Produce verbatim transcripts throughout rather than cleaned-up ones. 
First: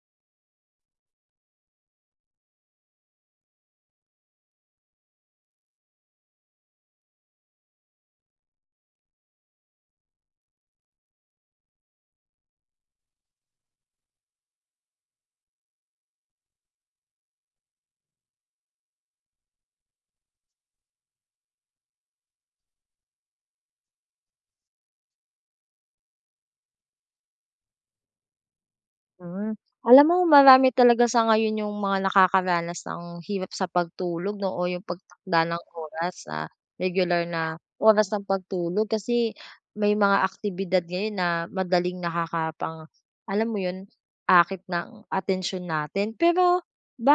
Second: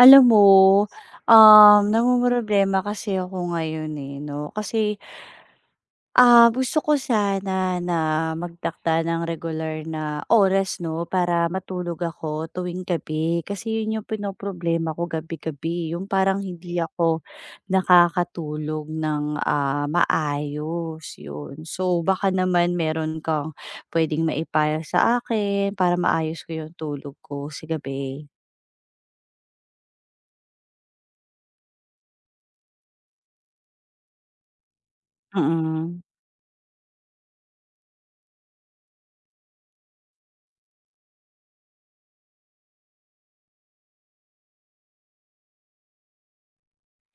Alam mo, um, namomroblema kasi ako ngayon, eh, 'no. Kasi, ah, gusto ko sana na magtakda ng regular na oras, 'no, para matulog ako tuwing gabi. Kasi yun yung pinoproblema ko gabi-gabi, yung parang hindi ako nakakatulog ng, ah, maayos, yun. So, baka naman meron kang puwedeng maipayo sa akin para maayos ko yung tulog ko sa gabi. Hmm. Alam mo marami talaga sa ngayon yung mga nakakaranas ng hirap sa pagtulog 'no o yung pagtakda ng Mm, oras sa regular na oras ng pagtulog kasi may mga aktibidad ngayon na madaling nakakapang alam mo yun, akit ng atensyon natin. Pero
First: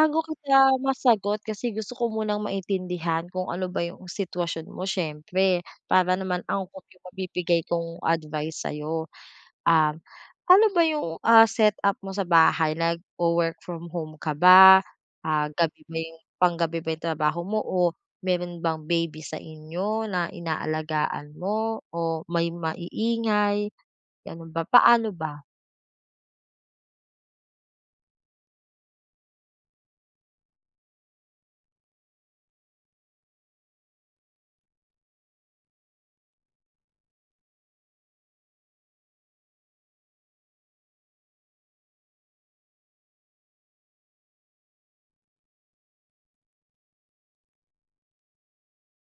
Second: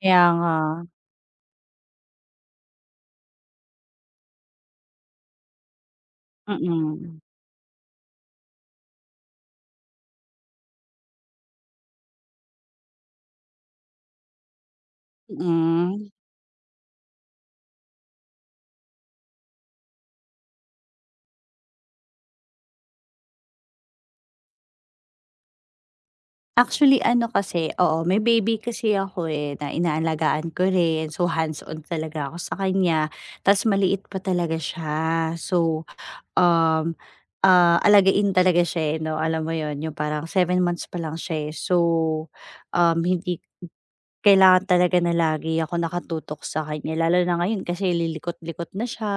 kaya nga. kita masagot kasi gusto ko munang maintindihan kung ano ba yung sitwasyon mo, siyempre para naman angkop yung Mm, mabibigay kong advice sa'yo. Um, Ano ba yung, ah, setup mo sa bahay, nagwo-work from home ka ba? Ah, gabi ba mm. yung panggabi ba yung trabaho mo, o meron bang baby sa inyo na inaalagaan mo, o may maiingay, gano'n ba? Paano ba? Actually ano kasi, oo, may baby kasi ako, eh, na inaalagaan ko rin. So, hands-on talaga ako sa kanya ta's maliit pa talaga siya. So, um, ah, alagain talaga siya, eh, 'no, alam mo yon yung parang seven months pa lang siya, eh. So, um, hindi kailangan talaga na lagi ako nakatutok sa kanya lalo na ngayon kasi lilikot-likot na siya,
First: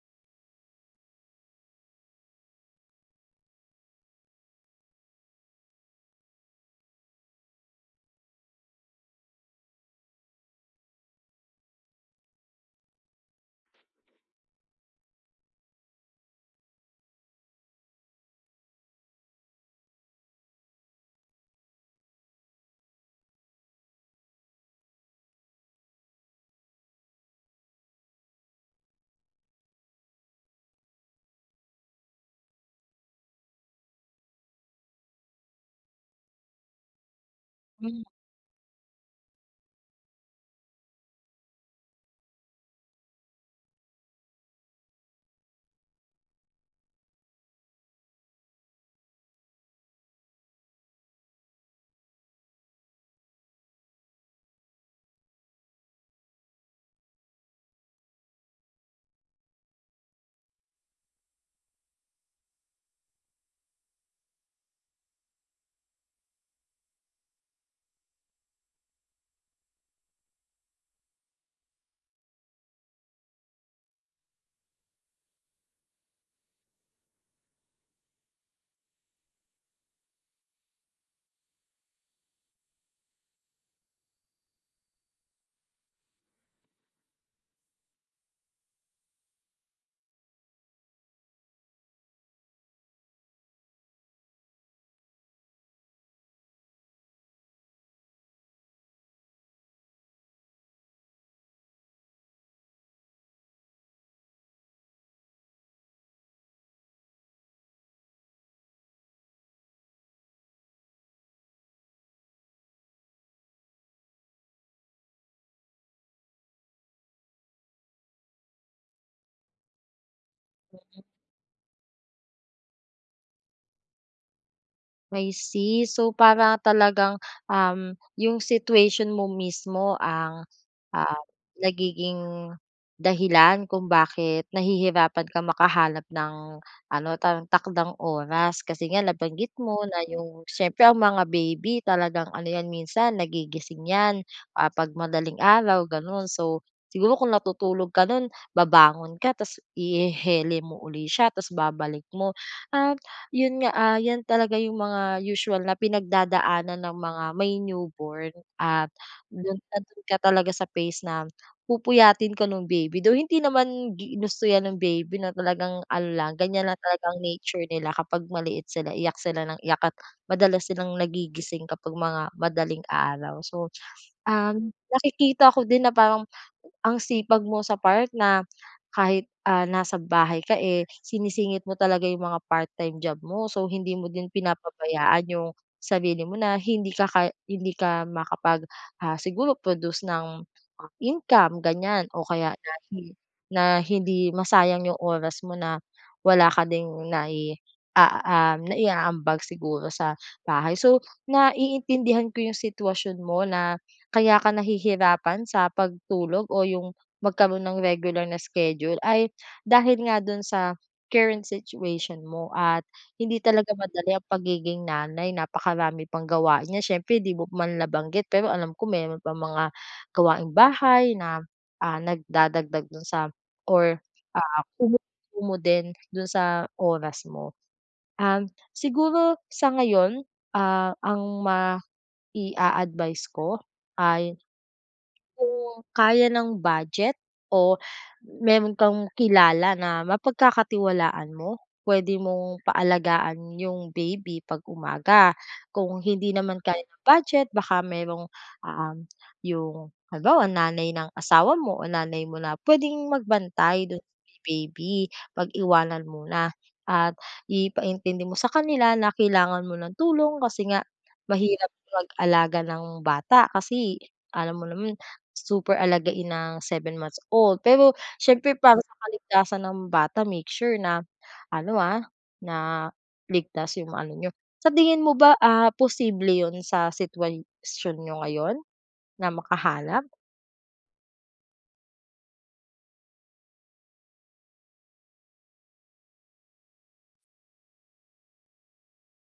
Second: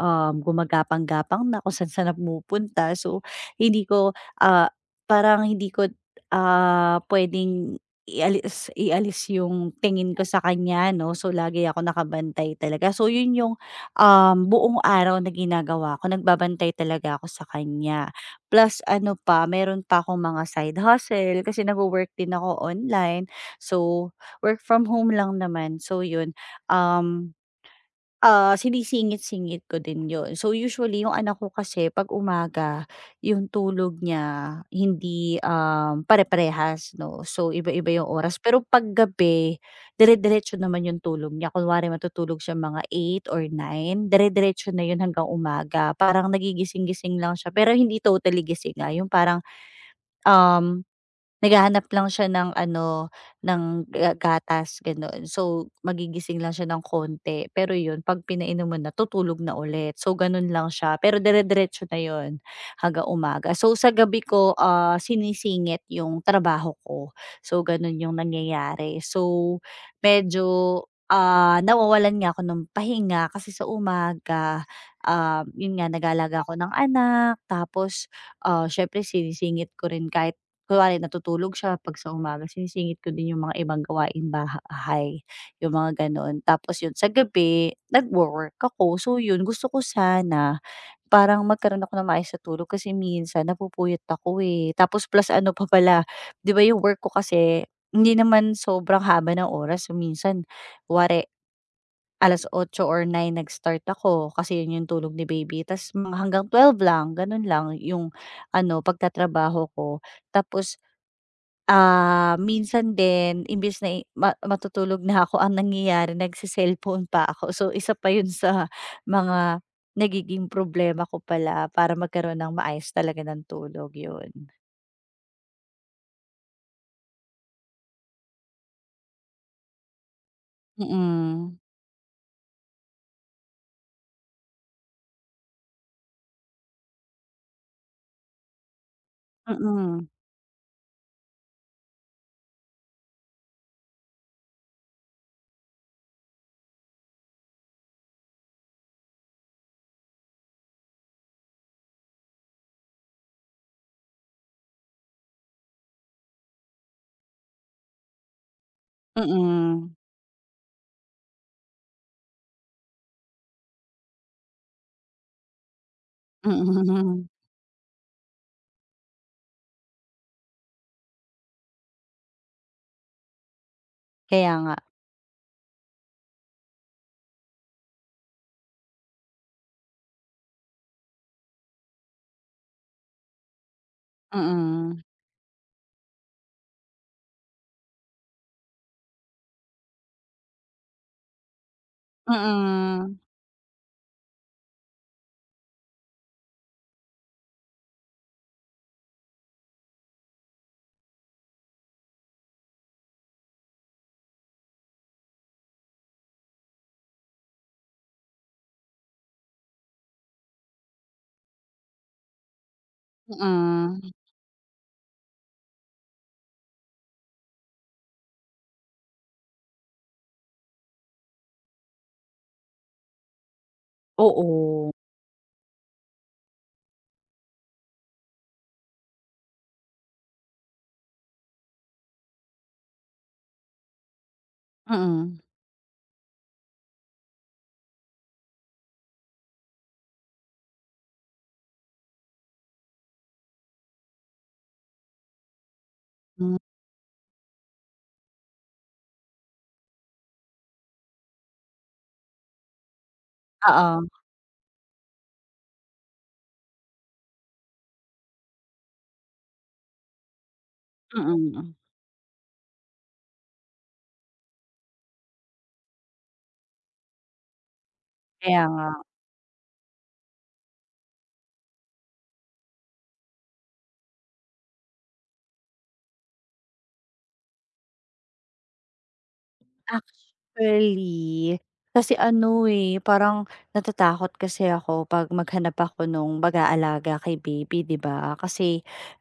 um, gumagapang-gapang na kung saan-saan na pumupunta. So, hindi ko, ah, parang hindi ko, ah, puwedeng ialis ialis yung tingin ko sa kanya 'no. So, lagi ako nakabantay talaga. So, yun yung, um, buong araw na ginagawa ko, nagbabantay talaga ako sa kanya. Plus ano pa, meron pa akong mga side hustle kasi nagwo-work din ako online. So work from home lang naman. So yun, um, ah, sinisingit-singit ko din yun. So usually yung anak ko kasi 'pag umaga yung tulog niya hindi, um, pare-parehas 'no. So iba-iba yung oras. Pero 'pag gabi, dire-diretso naman yung tulog niya. Kunwari matutulog siya mga eight or nine, dire-diretso na yun hanggang umaga. Parang nagigising-gising lang siya pero hindi totally gising, ah, yung parang, um naghahanap lang siya ng ano, ng ga gatas gano'n. So, magigising lang siya ng konti, pero 'yun 'pag pinainom mo na tutulog na ulit. So, gano'n lang siya, pero dire-diretso na 'yun hanggang umaga. So, sa gabi ko, ah, sinisingit 'yung trabaho ko. So, gano'n 'yung nangyayari. So, medyo, ah, nawawalan nga ako ng pahinga kasi sa umaga, um, 'yun nga nag-aalaga ako ng anak tapos, ah, siyempre sinisingit ko rin kahit kunwari natutulog siya 'pag sa umaga sinisingit ko din yung mga ibang gawaing bahay, yung mga gano'n. Tapos yun sa gabi nagwo-work ako. So yun, gusto ko sana parang magkaroon ako ng maayos na tulog kasi minsan napupuyat ako, eh. Tapos plus ano pa pala, 'di ba yung work ko kasi hindi naman sobrang haba ng oras. So minsan kunwari eight or nine nag-start ako kasi yun yung tulog ni baby tapos mga hanggang twelve lang, gano'n lang yung ano pagtatrabaho ko. Tapos Ah, minsan din imbes na, eh, ma matutulog na ako ang nangyayari nagse pa ako. So, isa pa yun sa mga nagiging problema ko pala para magkaroon ng maayos talaga ng tulog, yun. I see. So, para talagang, um, yung situation mo mismo ang, ah, Mm. nagiging dahilan kung bakit nahihirapan ka makahanap ng ano, parang takdang oras. Kasi nga nabanggit mo na Mm. yung siyempre ang mga baby talagang ano yan, minsan nagigising yan, ah, 'pag madaling araw gano'n. So, siguro kung natutulog ka nun babangon ka ta's ihehele mo uli siya ta's babalik mo. Ah, 'yun nga, ah, 'yan talaga yung mga usual na pinagdadaanan ng mga may newborn at do'n, Mm. nando'n ka talaga sa phase na pupuyatin ka ng baby. Though hindi naman ginusto 'yan ng baby, na talagang ano lang, ganiyan lang talaga ang Mm. nature nila kapag maliit sila, iyak sila ng iyak at madalas silang nagigising kapag mga madaling araw. So Kaya nga. Um, nakikita ko din na parang ang sipag mo sa part na kahit, ah, nasa bahay ka, eh, sinisingit mo talaga yung mga part-time job mo. So, hindi mo din Mm. pinapabayaan yung sarili mo na hindi ka ka hindi ka makapag, ah, siguro produce ng, ah, income ganyan, o kaya na hi Mm. na hindi masayang yung oras mo na wala ka ding nai a um, naiaambag siguro sa bahay. So, naiintindihan ko yung sitwasyon mo na kaya ka nahihirapan sa pagtulog o yung magkaroon ng regular na schedule ay dahil nga dun sa current situation mo at hindi talaga Mm. madali ang pagiging nanay, napakarami pang gawain niya. Siyempre di mo man nabanggit pero alam ko meron pang mga gawaing bahay na, ah, nagdadagdag dun sa or, ah, Oo. kumo din dun sa oras mo. Um, siguro sa ngayon, ah, ang ma i advice ko ay Mm. kung kaya ng budget o meron kang kilala na mapagkakatiwalaan mo, pwede mong paalagaan yung baby 'pag umaga. Kung hindi Hmm. naman kaya ng budget baka merong, um, yung halimbawa nanay ng asawa mo o nanay mo na puwedeng magbantay do'n Oo. kay baby, pag-iwanan muna at ipaintindi mo sa kanila na kailangan mo ng tulong kasi nga mahirap Mm. mag-alaga ng bata kasi alam mo naman super alagain ng seven months old. Pero siyempre Kaya para nga. sa kaligtasan ng bata, make sure na ano, ah, na ligtas yung ano niyo. Sa tingin mo ba, ah, posible yun sa sitwasyon niyo ngayon na makahanap? Actually, kasi ano, eh, parang natatakot kasi ako 'pag maghanap ako nung mag-aalaga kay baby, 'di ba? Kasi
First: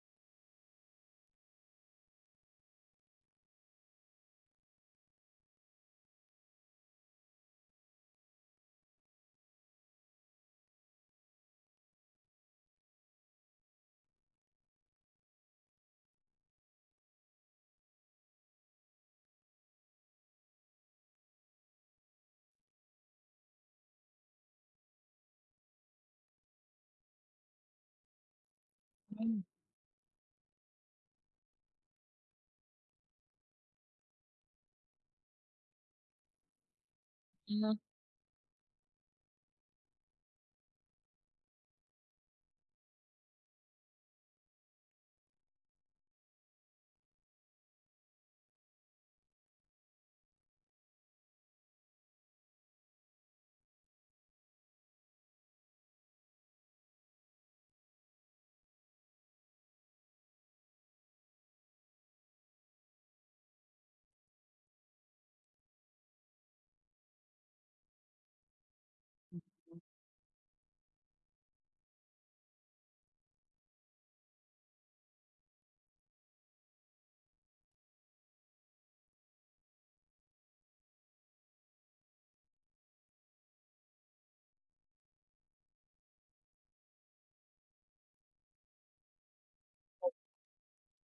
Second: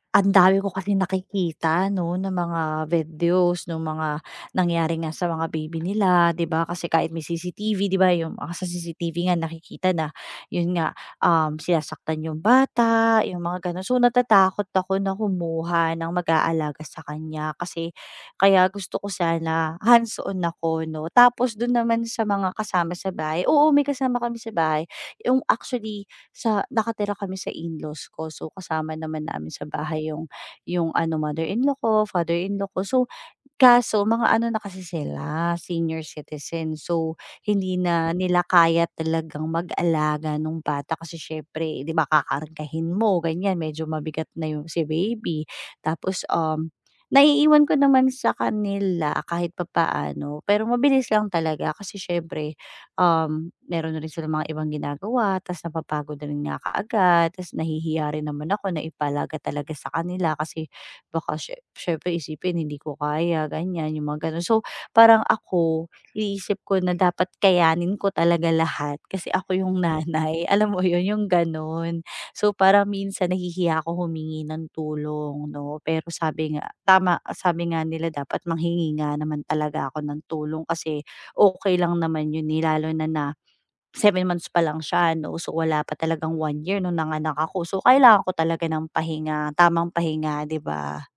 ang dami ko kasi nakikita 'no, ng mga videos nung mga nangyari nga sa mga baby nila, 'di ba? Kasi kahit may C C T V, 'di ba, yung mga sa C C T V nga nakikita na yun nga, um, sinasaktan yung bata, yung mga gano'n. So, natatakot ako na kumuha ng mag-aalaga sa kanya kasi kaya gusto ko sana hands-on ako 'no. Tapos dun naman sa mga kasama sa bahay, oo, may kasama kami sa bahay. Yung actually sa nakatira kami sa in-laws ko. So kasama naman Hmm, namin sa bahay yung yung ano mother-in-law ko, father-in-law ko. So kaso mga ano na kasi sila, senior citizen. So, hindi mhm, na nila kaya talagang mag-alaga nung bata kasi siyempre 'di ba kakargahin mo ganyan, medyo mabigat na yung si baby. Tapos, um, naiiwan ko naman sa kanila kahit papaano, pero mabilis lang talaga kasi siyempre, um, meron na rin silang mga ibang ginagawa ta's napapagod na rin nga kaagad ta's nahihiya rin naman ako na ipalaga talaga sa kanila kasi Baka siye siyempre isipin hindi ko kaya ganyan, yung mga gano'n. So, parang ako iniisip ko na dapat kayanin ko talaga lahat kasi ako yung Mm. nanay, alam mo yun, yung gano'n. So, parang minsan nahihiya ako humingi ng tulong 'no, pero sabi nga tama, sabi nga nila dapat manghingi nga naman talaga ako ng tulong kasi okay lang naman yun, eh, lalo na na seven months pa lang siya 'no, so wala pa talagang one year nung nanganak ako. So, kailangan ko talaga ng pahinga, tamang pahinga, 'di ba?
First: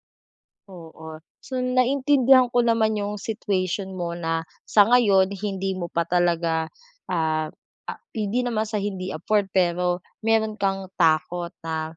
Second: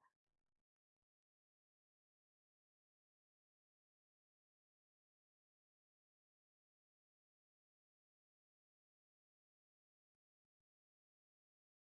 oo. So, naintindihan ko naman yung situation mo na sa ngayon hindi mo pa talaga, ah, ah, hindi naman sa hindi afford pero meron kang takot na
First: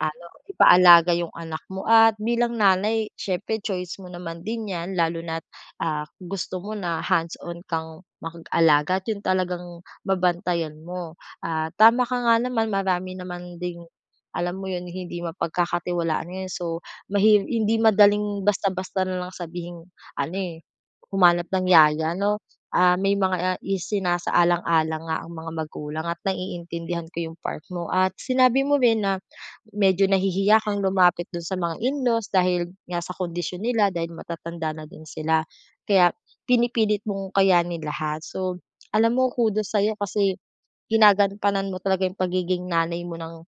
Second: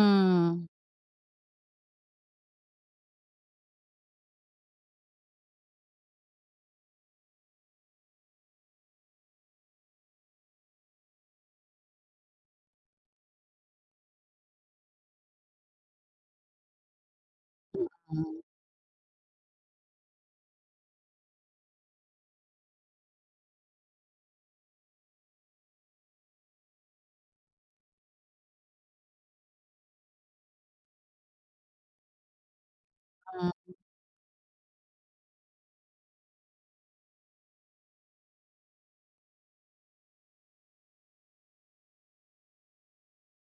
ano, ipaalaga yung anak mo, at bilang nanay siyempre choice mo naman din 'yan lalo na't, ah, gusto mo na hands-on kang makag-alaga at yun talagang babantayan mo. Ah, tama ka nga naman, marami naman ding alam mo yun, hindi mapagkakatiwalaan yun, so mahir hindi madaling basta-basta na lang sabihing ano, eh, humanap ng yaya 'no. Ah, may mga ah, isinasaalang-alang nga ang mga magulang at naiintindihan ko yung part mo, at sinabi mo rin na medyo nahihiya kang lumapit dun sa mga in-laws dahil nga sa Mm, kondisyon nila, dahil matatanda na din sila. Kaya pinipilit mong kayanin lahat. So, alam mo, kudos sa'yo kasi ginagampanan mo talaga yung pagiging nanay mo ng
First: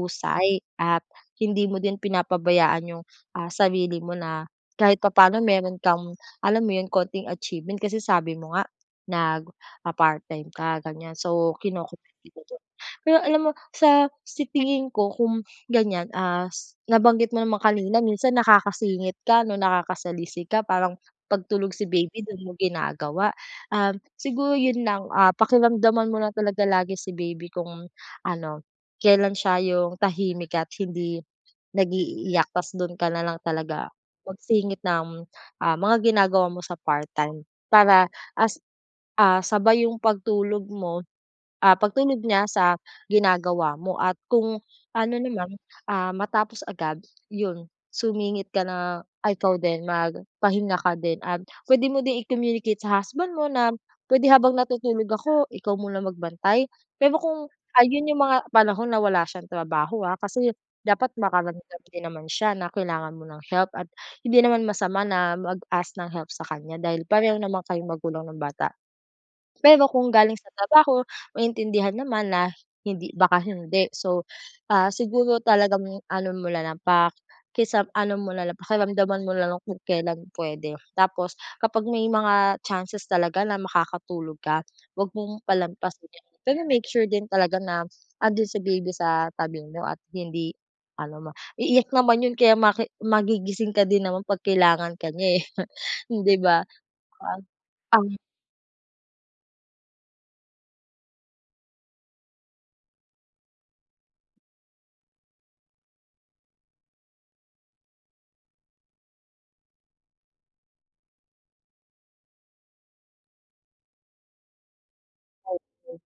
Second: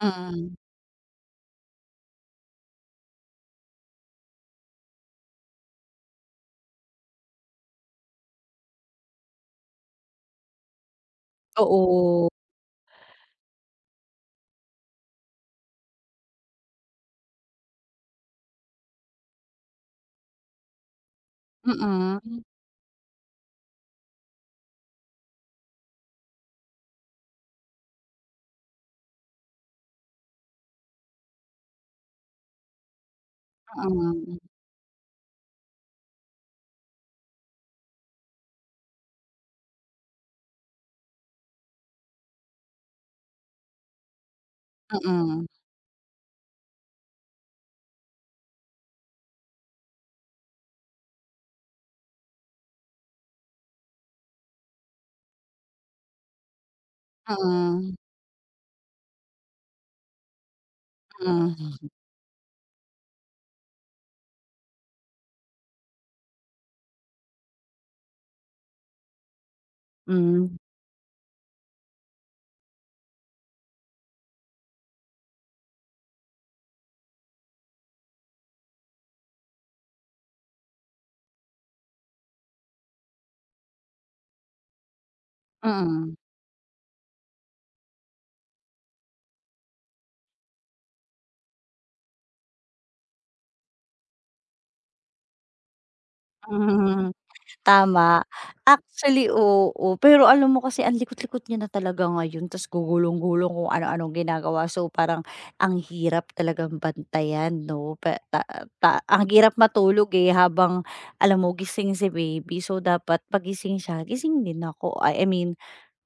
mm, at hindi mo din pinapabayaan yung, ah, sarili mo na kahit papaano meron kang, alam mo yun, konting achievement kasi sabi mo nga nag, ah, part-time ka ganyan. So, kino-commend oo. kita dun. Pero alam mo sa sa tingin ko kung ganyan, ah, s nabanggit mo naman kanina minsan nakakasingit ka 'no, nakakasalisi ka parang pagtulog si baby dun Mm, mo ginagawa. Um, siguro yun lang, ah, pakiramdaman mo na talaga lagi si baby kung ano, kailan siya yung tahimik at hindi nag-iiyak tas dun ka na lang talaga mm, magsingit ng, ah, mga ginagawa mo sa part-time para as ah, sabay yung pagtulog mo, ah, pagtunod niya sa ginagawa mo, at kung ano mm, naman, ah, matapos agad, yun, sumingit ka na ay ikaw din magpahinga ka din at pwede mo din i-communicate sa husband mo na, pwede habang natutulog ako ikaw muna magbantay." Pero kung mm, ayun yung mga panahon na wala siyang trabaho, ah, kasi dapat makaramdam din naman siya na kailangan mo ng help, at hindi naman masama na mag-ask ng help sa kanya dahil pareho naman kayong magulang ng bata. Pero kung galing sa mm, trabaho, maintindihan naman na hindi baka hindi. So, ah, siguro talagang ano mo na lang pak kisa ano mo na lang, pakiramdaman mo na lang kung kailan puwede. Tapos kapag may mga chances talaga na makakatulog ka, 'wag mong palampasin mm, 'yan. Pero make sure din talaga na andiyan si baby sa tabi mo at hindi ano ma iiyak naman 'yun kaya maki magigising ka din naman 'pag kailangan ka niya, eh, 'di ba? hmm, Ang tama. Actually, oo. Pero alam mo kasi ang likot-likot niya na talaga ngayon ta's gugulong-gulong kung ano-anong ginagawa. So, parang ang hirap talagang bantayan 'no, pa ta ta ang hirap matulog, eh, habang alam mo gising si baby. So, dapat pagising siya, gising din ako. I I mean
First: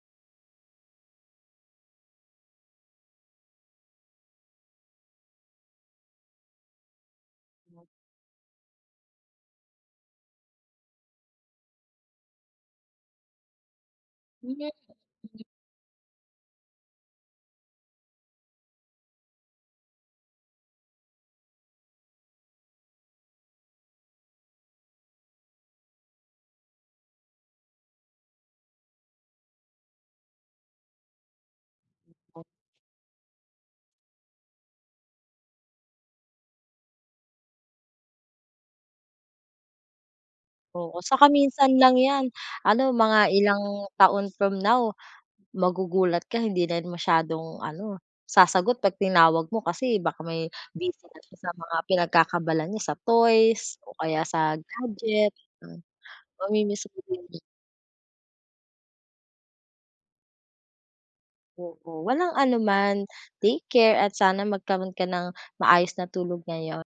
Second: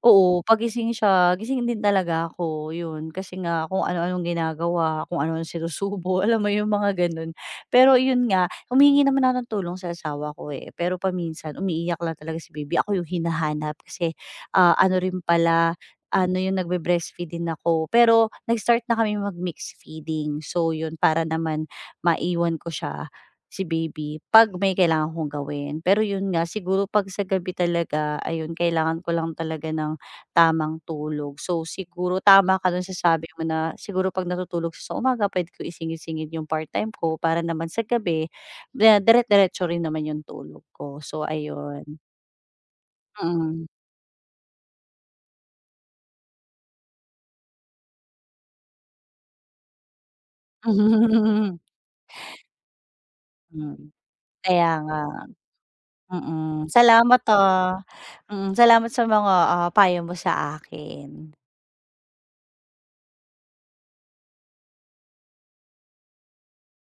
oo, pagising siya, gising din talaga ako, yun. Kasi nga kung ano-anong ginagawa, kung ano-anong sinusubo, alam mo yung mga ganun. Pero yun nga, humihingi naman ako ng tulong sa asawa ko, eh. Pero paminsan umiiyak lang talaga si baby, ako yung hinahanap kasi, ah, ano rin pala, ano yung nagbe-breastfeed din ako. Pero nag-start na kami mag mix feeding. So yun, para naman maiwan ko siya si baby 'pag may kailangan kong gawin. Pero yun nga siguro 'pag sa gabi talaga ayun kailangan ko lang talaga ng tamang tulog. So siguro tama ka dun sa sabi mo na siguro 'pag natutulog siya sa umaga puwede ko isingit-singit yung part-time ko para naman sa gabi na dire-diretso rin naman yung tulog ko. oo, So saka minsan ayun, lang 'yan, ano mga mm. ilang taon from now magugulat ka hindi na masyadong ano, sasagot 'pag tinawag mo kasi baka may busy na siya sa mga pinagkakaabalahan niya sa Hmm, toys o kaya sa kaya nga, gadget, hmm, mm. mamimiss mo Salamat, din yun. ah, mm, salamat sa mga, ah, payo mo sa akin. Oo, walang anuman, take care at sana magkaroon ka ng maayos na tulog ngayon.